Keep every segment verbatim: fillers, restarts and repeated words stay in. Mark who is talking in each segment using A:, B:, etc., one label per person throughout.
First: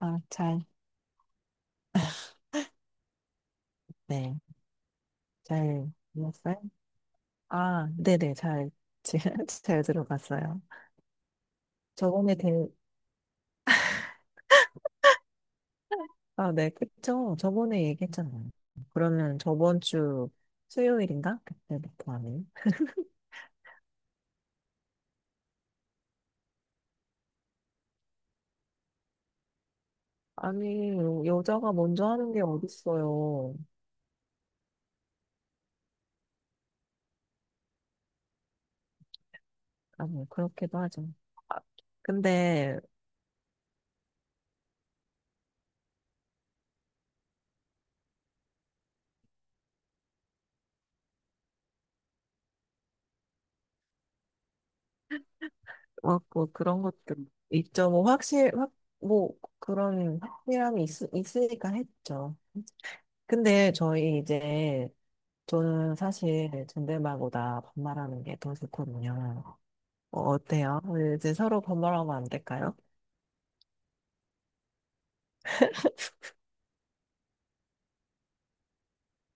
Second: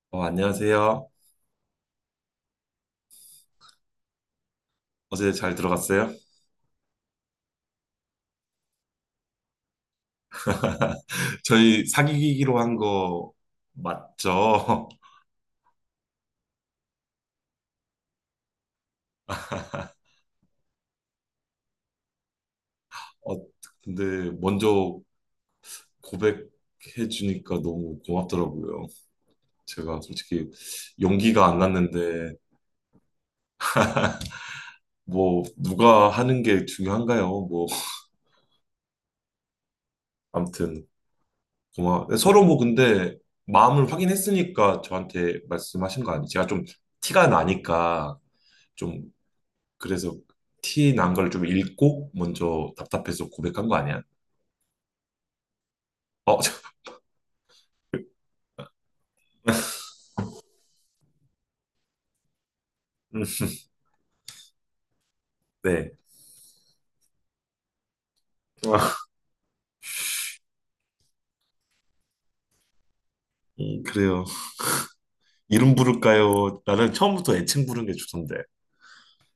A: 아,
B: 어,
A: 잘,
B: 안녕하세요.
A: 네,
B: 어제 잘
A: 잘
B: 들어갔어요?
A: 들었어요? 아, 네네, 잘, 지- 잘 들어봤어요.
B: 저희
A: 저번에 대,
B: 사귀기로 한 거 맞죠?
A: 아, 네, 그쵸. 저번에 얘기했잖아요. 그러면 저번 주 수요일인가? 그때부터 하는.
B: 어, 근데 먼저 고백해 주니까 너무 고맙더라고요. 제가 솔직히
A: 아니,
B: 용기가 안
A: 여자가 먼저 하는
B: 났는데
A: 게 어딨어요.
B: 뭐 누가 하는 게 중요한가요? 뭐
A: 아니, 그렇게도
B: 아무튼
A: 하죠. 아,
B: 고마 서로 뭐
A: 근데,
B: 근데 마음을 확인했으니까 저한테 말씀하신 거 아니에요? 제가 좀 티가 나니까 좀 그래서 티난 걸 좀 읽고 먼저 답답해서 고백한 거 아니야?
A: 뭐,
B: 어,
A: 뭐
B: 저-
A: 그런 것도 있죠. 뭐, 확실, 확, 뭐, 그런 확실함이 있, 있으니까 했죠.
B: 음,
A: 근데 저희 이제 저는
B: 네.
A: 사실 존댓말보다 반말하는 게 더
B: 아,
A: 좋거든요. 어, 어때요? 이제 서로 반말하면 안 될까요?
B: 음, 그래요. 이름 부를까요? 나는 처음부터 애칭 부른 게 좋던데.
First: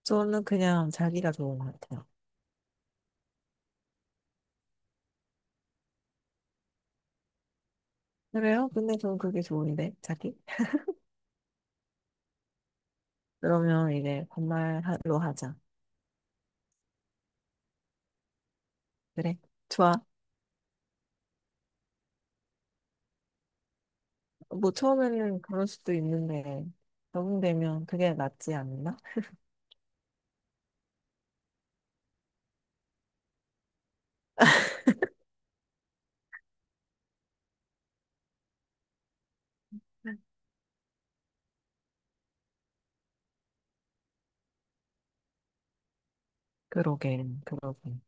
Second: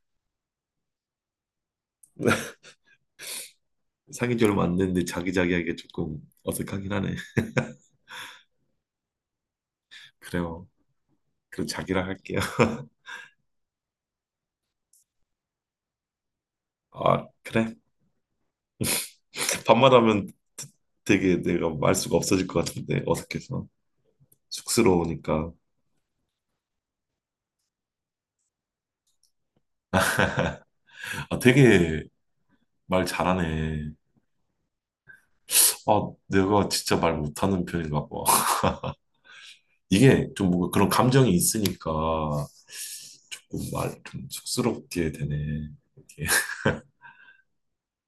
A: 저는 그냥 자기가 좋은 것 같아요.
B: 사귄 지 얼마 안 됐는데 자기자기하게 조금 어색하긴 하네.
A: 그래요? 근데 저는 그게 좋은데, 자기?
B: 그래요. 그럼 자기라 할게요.
A: 그러면 이제 반말로 하자.
B: 아, 그래.
A: 그래? 좋아.
B: 밤마다 하면 되게 내가 말 수가 없어질 것 같은데 어색해서
A: 뭐 처음에는
B: 쑥스러우니까
A: 그럴 수도 있는데, 적응되면 그게 낫지 않나?
B: 아 되게 말 잘하네. 아 내가 진짜 말 못하는 편인가 봐. 이게 좀 뭔가 그런 감정이 있으니까 조금 말 좀 쑥스럽게 되네. 이렇게.
A: 그러게, 그러게.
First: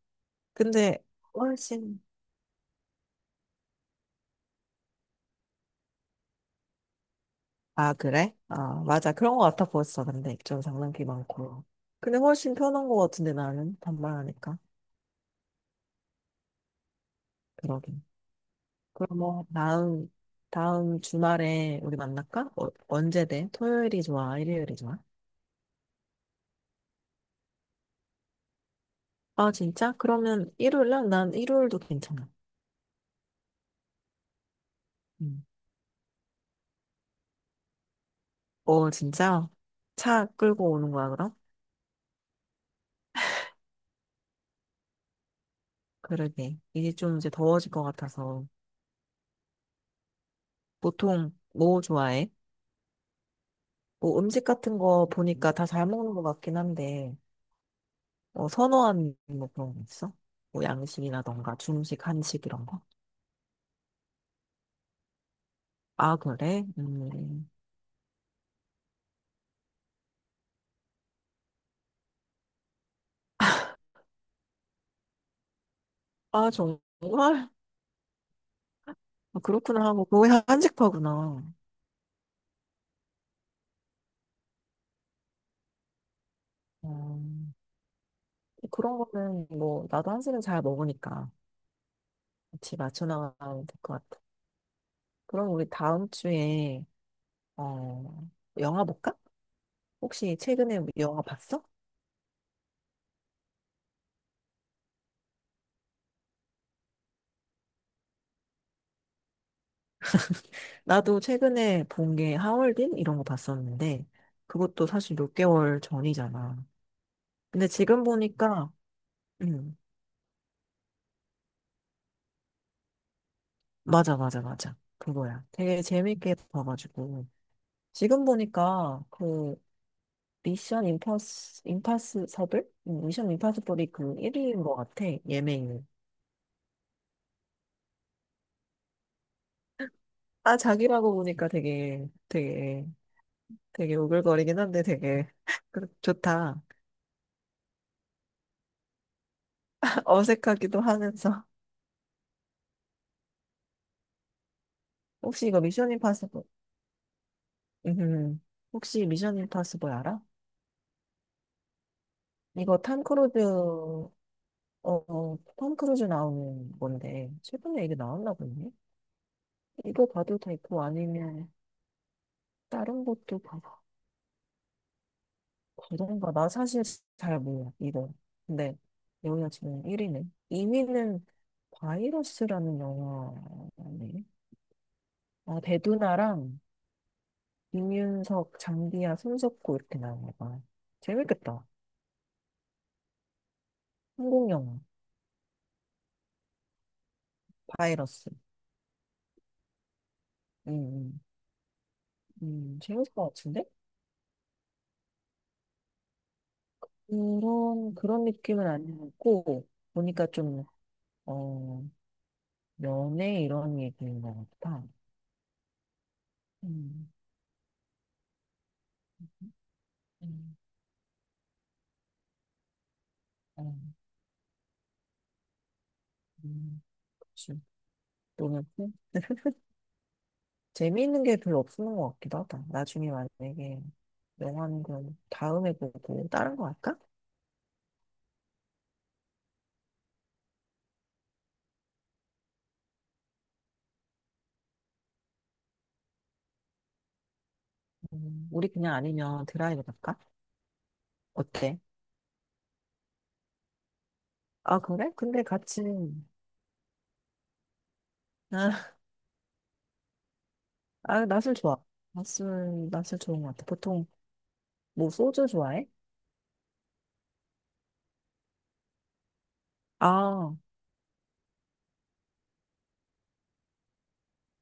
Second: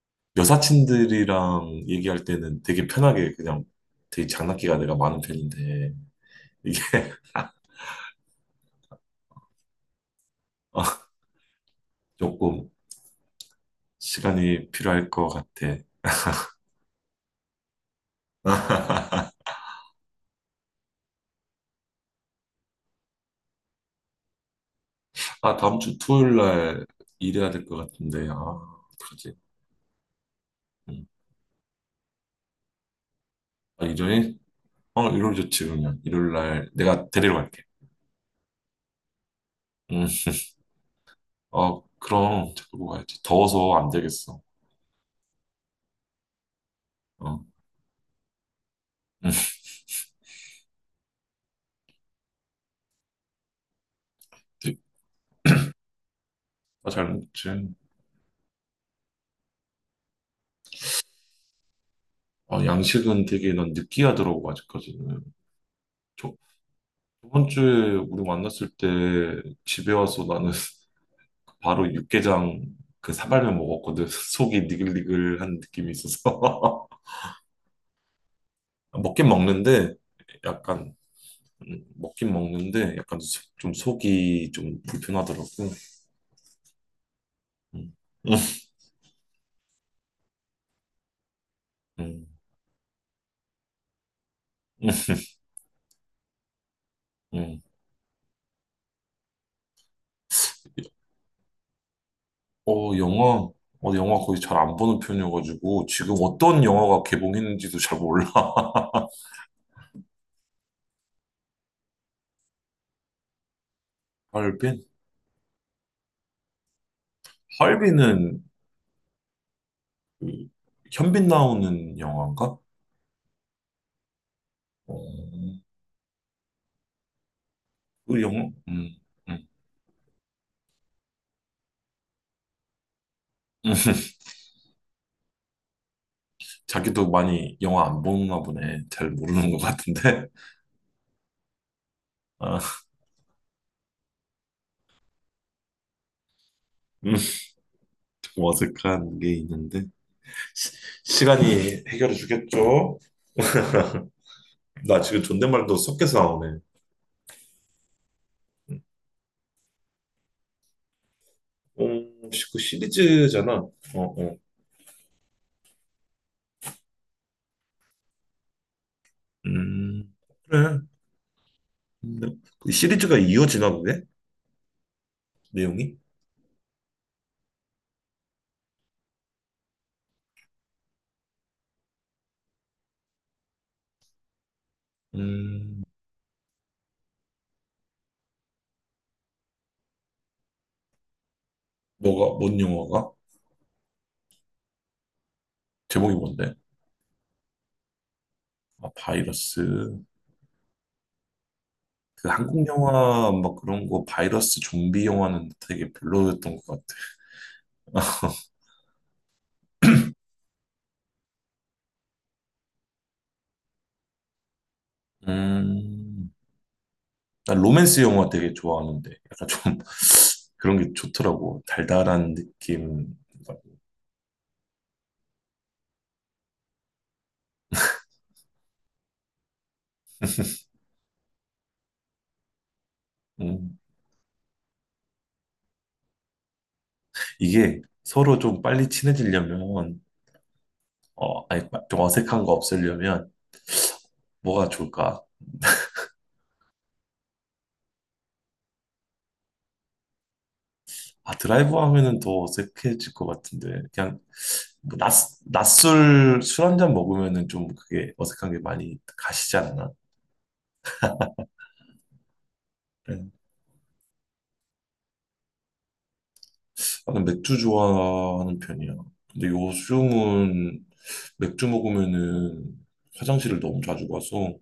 A: 근데
B: 여사친들이랑
A: 훨씬
B: 얘기할 때는 되게 편하게 그냥 되게 장난기가 내가 많은 편인데 이게
A: 아, 그래? 아, 맞아. 그런 거 같아 보였어. 근데 좀 장난기
B: 아,
A: 많고. 근데 훨씬
B: 조금
A: 편한 거 같은데 나는 반말하니까.
B: 시간이 필요할 것 같아.
A: 그러긴. 그럼 뭐 다음 다음 주말에 우리 만날까? 어, 언제 돼? 토요일이 좋아? 일요일이 좋아?
B: 아, 다음 주 토요일 날 일해야 될 것 같은데. 아, 그러지.
A: 아, 진짜? 그러면 일요일 날?
B: 음.
A: 난 일요일도 괜찮아.
B: 아, 일요일? 어, 일요일
A: 음.
B: 좋지, 그러면. 일요일 날 내가 데리러 갈게.
A: 어, 진짜?
B: 음.
A: 차 끌고 오는 거야, 그럼?
B: 어, 그럼 자꾸 가야지. 더워서 안 되겠어.
A: 그러게. 이제 좀 이제
B: 어.
A: 더워질 것 같아서.
B: 응.
A: 보통 뭐 좋아해? 뭐 음식 같은 거 보니까 다 잘 먹는 것 같긴
B: 아, 잘
A: 한데.
B: 먹지.
A: 뭐 선호하는 뭐 그런 거 있어? 뭐 양식이라던가 중식, 한식
B: 아,
A: 이런 거?
B: 양식은 되게 난 느끼하더라고, 아직까지는.
A: 아,
B: 저,
A: 그래? 음.
B: 저번 주에 우리 만났을 때 집에 와서 나는 바로 육개장 그 사발면 먹었거든. 속이 니글니글한 느낌이
A: 아, 정말?
B: 있어서. 먹긴
A: 아, 그렇구나.
B: 먹는데,
A: 뭐 거의
B: 약간,
A: 한식파구나.
B: 음, 먹긴 먹는데, 약간 속- 좀 속이 좀 불편하더라고.
A: 음.
B: 음,
A: 그런 거는 뭐 나도 한식은 잘 먹으니까
B: 음,
A: 같이 맞춰 나가면 될 것 같아.
B: 음,
A: 그럼 우리 다음 주에
B: 음.
A: 어 영화 볼까? 혹시 최근에 영화 봤어?
B: 어, 영화, 어, 영화 거의 잘 안 보는 편이어가지고, 지금 어떤 영화가 개봉했는지도 잘 몰라.
A: 나도 최근에 본 게 하얼빈 이런 거 봤었는데 그것도
B: 잘
A: 사실 몇 개월 전이잖아. 근데 지금
B: 할비는
A: 보니까 음,
B: 그 현빈 나오는 영화인가?
A: 맞아, 맞아, 맞아. 그거야.
B: 어,
A: 되게 재밌게 봐가지고.
B: 그
A: 지금
B: 영화? 음, 음.
A: 보니까
B: 음.
A: 그 미션 임파스, 임파서블? 응, 미션 임파서블이 그 일 위인 것 같아. 예매율.
B: 자기도 많이 영화 안 보나 보네. 잘 모르는 것 같은데.
A: 아, 자기라고 보니까 되게,
B: 아,
A: 되게, 되게 오글거리긴 한데 되게 그- 좋다.
B: 음, 좀 어색한 게 있는데. 시,
A: 어색하기도 하면서.
B: 시간이 해결해 주겠죠? 나 지금
A: 혹시 이거
B: 존댓말도
A: 미션
B: 섞여서
A: 임파서블,
B: 나오네.
A: 음, 혹시 미션 임파서블 알아?
B: 음, 그
A: 이거 탐 크루즈,
B: 시리즈잖아. 어,
A: 어,
B: 어.
A: 어, 톰 크루즈 나오는 건데, 최근에 이게 나왔나 보네. 이거
B: 음,
A: 봐도
B: 그래.
A: 되고 아니면
B: 근데 그
A: 다른
B: 시리즈가
A: 것도
B: 이어지나
A: 봐봐.
B: 보네? 내용이?
A: 그런가? 나 사실 잘 몰라, 이거. 근데 여기가 지금 일 위네. 이 위는 바이러스라는 영화네. 아,
B: 음,
A: 배두나랑 이윤석, 장비야, 손석구 이렇게 나온 거 재밌겠다.
B: 뭐가, 뭔 영화가?
A: 한국 영화,
B: 제목이 뭔데?
A: 바이러스.
B: 아, 바이러스.
A: 음,
B: 그 한국
A: 음, 음, 재밌을 것
B: 영화 막
A: 같은데?
B: 그런 거 바이러스 좀비 영화는 되게 별로였던 것 같아.
A: 그런, 그런 느낌은 아니었고, 보니까 좀, 어, 연애 이런 얘기인 것 같아.
B: 음,
A: 음.
B: 난 로맨스 영화 되게 좋아하는데 약간 좀
A: 음,
B: 그런 게 좋더라고. 달달한 느낌.
A: 음, 음, 그치. 너무 큰- 재미있는 게 별로 없는 것 같기도 하다. 나중에
B: 음,
A: 만약에 영화는 그럼 다음에 보고 다른 거 할까?
B: 이게 서로 좀 빨리 친해지려면 어, 아니 좀 어색한 거 없애려면 뭐가 좋을까?
A: 음, 우리 그냥 아니면 드라이브 갈까?
B: 아, 드라이브
A: 어때?
B: 하면은 더 어색해질 것 같은데 그냥
A: 아,
B: 뭐
A: 그래?
B: 낮,
A: 근데 같이,
B: 낮술 술 한잔 먹으면은 좀 그게 어색한 게
A: 아,
B: 많이 가시지 않나?
A: 아, 낮 좋아. 낯을, 낯을
B: 그래.
A: 좋은 것 같아. 보통 뭐 소주 좋아해?
B: 나는 맥주 좋아하는 편이야. 근데
A: 아,
B: 요즘은 맥주 먹으면은 화장실을 너무 자주 가서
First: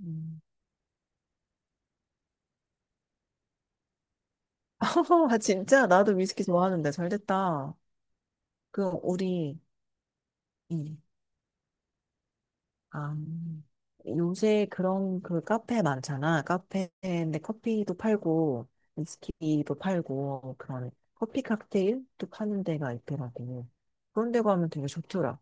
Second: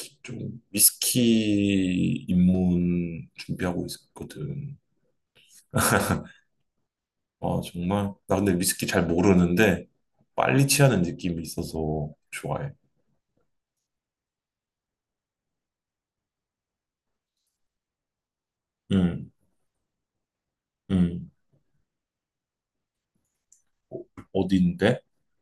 A: 음.
B: 좀 위스키 입문 준비하고 있거든.
A: 아, 진짜? 나도 위스키 좋아하는데 잘
B: 아,
A: 됐다.
B: 정말? 나 근데 위스키
A: 그럼
B: 잘
A: 우리,
B: 모르는데 빨리
A: 음.
B: 취하는 느낌이 있어서 좋아해.
A: 아, 요새 그런 그 카페 많잖아. 카페인데 커피도 팔고,
B: 응,
A: 위스키도 팔고, 그런
B: 응.
A: 커피 칵테일도 파는 데가 있더라고.
B: 어,
A: 그런 데 가면 되게
B: 어디인데?
A: 좋더라.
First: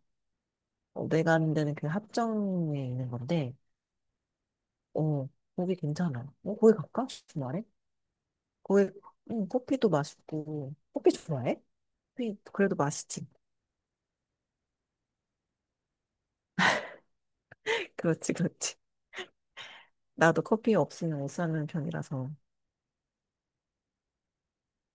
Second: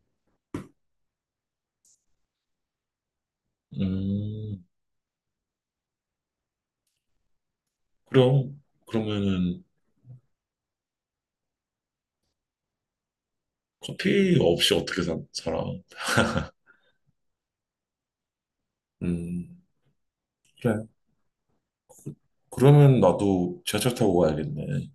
A: 어, 내가 아는 데는 그 합정에 있는 건데,
B: 음,
A: 어, 거기 괜찮아. 어, 거기 갈까? 주말에?
B: 그럼,
A: 거기, 응,
B: 그러면은
A: 커피도 맛있고. 커피 좋아해? 커피, 그래도 맛있지.
B: 커피 없이 어떻게 사, 살아?
A: 그렇지, 그렇지.
B: 음,
A: 나도 커피
B: 그래.
A: 없으면 못 사는 편이라서.
B: 그러면 나도 지하철 타고 가야겠네.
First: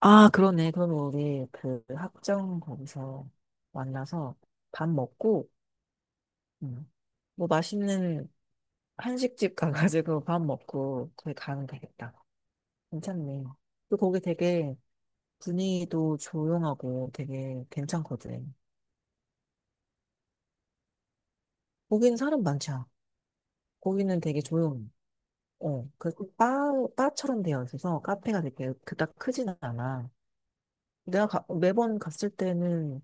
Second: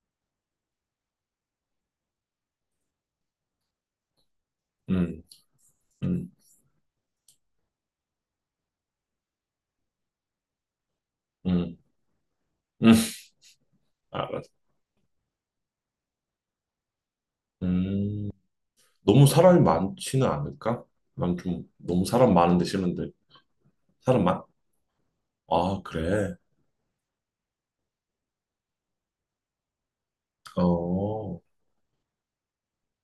A: 아, 그러네. 그러면 우리 그 학점 거기서 만나서 밥
B: 음,
A: 먹고,
B: 음,
A: 음, 뭐 맛있는 한식집 가가지고 밥 먹고 거기 가면
B: 음,
A: 되겠다.
B: 음,
A: 괜찮네. 또 거기
B: 알았어.
A: 되게 분위기도 조용하고 되게
B: 음,
A: 괜찮거든.
B: 너무 사람이 많지는 않을까? 난 좀 너무
A: 거기는
B: 사람
A: 사람
B: 많은데
A: 많지 않아.
B: 싫은데.
A: 거기는
B: 사람
A: 되게
B: 많?
A: 조용해.
B: 아,
A: 어, 그
B: 그래.
A: 바, 바처럼 되어 있어서 카페가 되게 그닥 크진 않아.
B: 어,
A: 내가
B: 어,
A: 가- 매번 갔을 때는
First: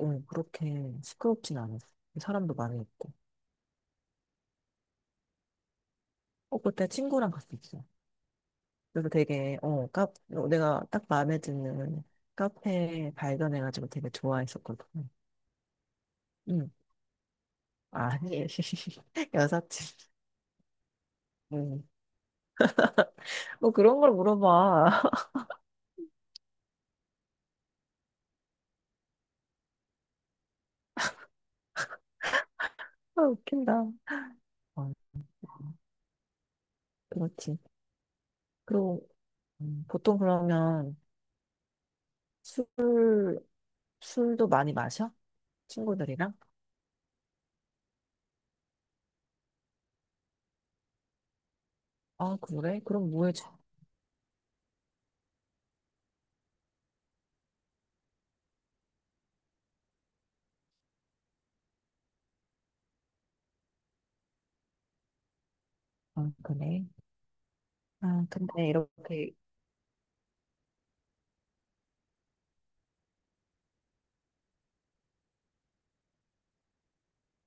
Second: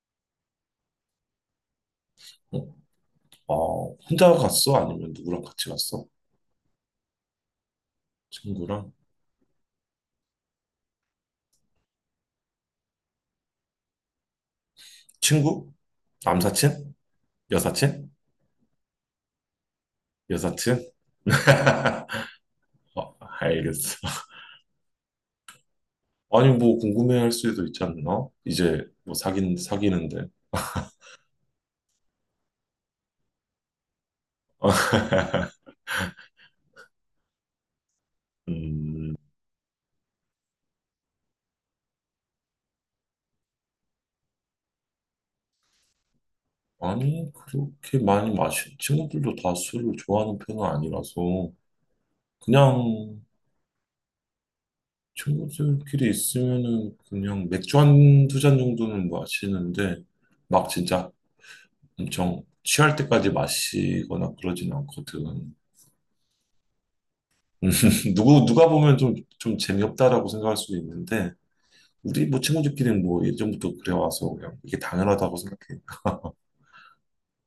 A: 어, 그렇게 시끄럽진 않았어. 사람도 많이 있고.
B: 어, 혼자 갔어? 아니면 누구랑 같이 갔어?
A: 어, 그때 친구랑 갔었어.
B: 친구랑?
A: 그래서 되게, 어, 카, 어, 내가 딱 마음에 드는 카페 발견해가지고 되게 좋아했었거든.
B: 친구?
A: 응.
B: 남사친? 여사친?
A: 아니, 여사친.
B: 여사친?
A: 응.
B: 어,
A: 뭐
B: 알겠어.
A: 그런 걸 물어봐.
B: 아니, 뭐, 궁금해 할 수도 있지 않나? 이제, 뭐, 사귄, 사귀는데.
A: 아, 웃긴다. 어, 그렇지. 그리고,
B: 음,
A: 음, 보통 그러면 술, 술도 많이 마셔? 친구들이랑?
B: 아니, 그렇게 많이 마시, 친구들도 다 술을 좋아하는 편은 아니라서,
A: 아, 그래? 그럼
B: 그냥
A: 뭐 해줘?
B: 친구들끼리 있으면은 그냥 맥주 한 두 잔 정도는 마시는데, 막 진짜 엄청 취할 때까지 마시거나 그러진 않거든.
A: 아, 그래. 아,
B: 누구,
A: 근데
B: 누가 보면 좀,
A: 이렇게,
B: 좀 재미없다라고 생각할 수도 있는데, 우리 뭐 친구들끼리는 뭐 예전부터 그래와서 그냥 이게 당연하다고 생각해.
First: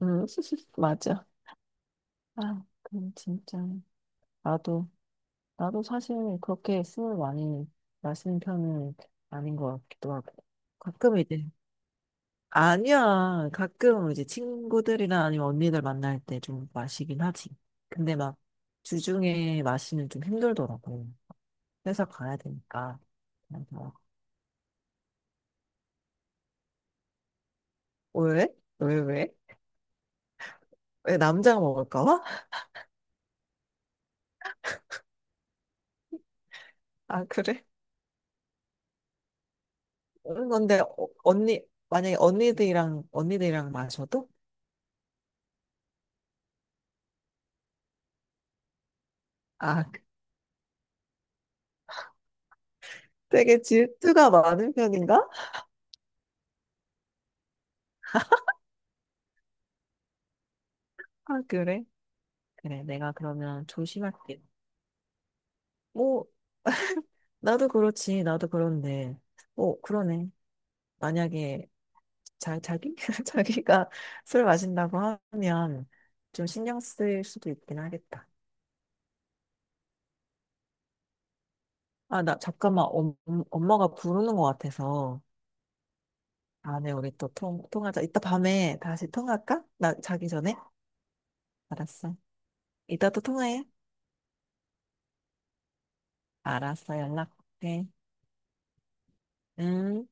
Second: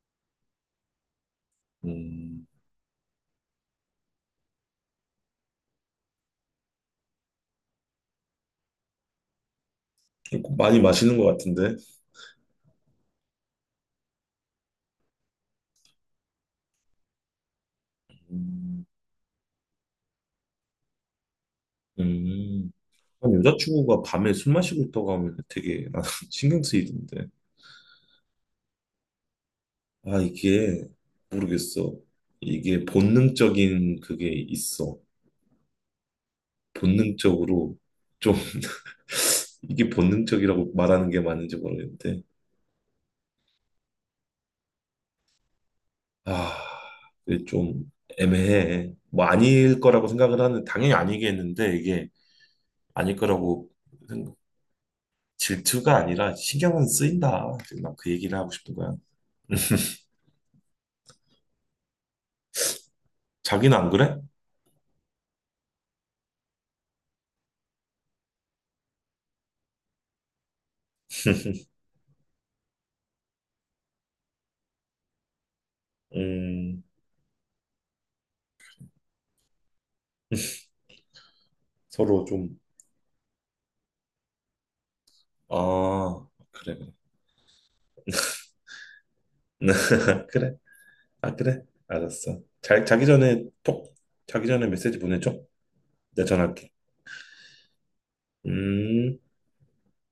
A: 음, 맞아.
B: 음,
A: 아, 그럼 진짜. 나도 나도 사실 그렇게 술을 많이 마시는 편은 아닌 것 같기도 하고.
B: 많이
A: 가끔
B: 마시는 것
A: 이제,
B: 같은데.
A: 아니야. 가끔 이제 친구들이나 아니면 언니들 만날 때 좀 마시긴 하지. 근데 막
B: 음,
A: 주중에 마시면 좀 힘들더라고. 회사 가야
B: 음.
A: 되니까.
B: 난
A: 그래서
B: 여자친구가 밤에 술 마시고 있다고 하면 되게 나는 신경 쓰이던데.
A: 어, 왜? 왜, 왜?
B: 아, 이게
A: 왜 남자가
B: 모르겠어.
A: 먹을까 봐?
B: 이게 본능적인 그게 있어.
A: 아, 그래?
B: 본능적으로 좀 이게
A: 그런
B: 본능적이라고
A: 건데, 어,
B: 말하는 게 맞는지
A: 언니, 만약에
B: 모르겠는데.
A: 언니들이랑, 언니들이랑 마셔도?
B: 아, 이게 좀 애매해. 뭐 아닐
A: 아,
B: 거라고 생각을 하는 당연히 아니겠는데 이게 아닐
A: 되게
B: 거라고
A: 질투가
B: 생각-
A: 많은 편인가?
B: 질투가 아니라 신경은 쓰인다. 지금 난그 얘기를 하고 싶은 거야.
A: 아, 그래? 그래, 내가 그러면
B: 자기는 안 그래?
A: 조심할게. 뭐, 나도 그렇지, 나도 그런데. 어, 그러네. 만약에 자, 자기? 자기가 술 마신다고 하면 좀 신경
B: 음,
A: 쓸 수도 있긴 하겠다. 아,
B: 서로
A: 나
B: 좀
A: 잠깐만, 엄, 엄마가 부르는 것 같아서.
B: 아, 그래,
A: 다음에
B: 그래.
A: 우리 또 통, 통하자. 이따 밤에 다시 통화할까? 나 자기 전에?
B: 그래. 아, 그래.
A: 알았어.
B: 알았어. 자, 자기
A: 이따 또
B: 전에
A: 통화해.
B: 톡, 자기 전에 메시지 보내줘. 내가 전화할게.
A: 알았어, 연락해.
B: 음.
A: 응.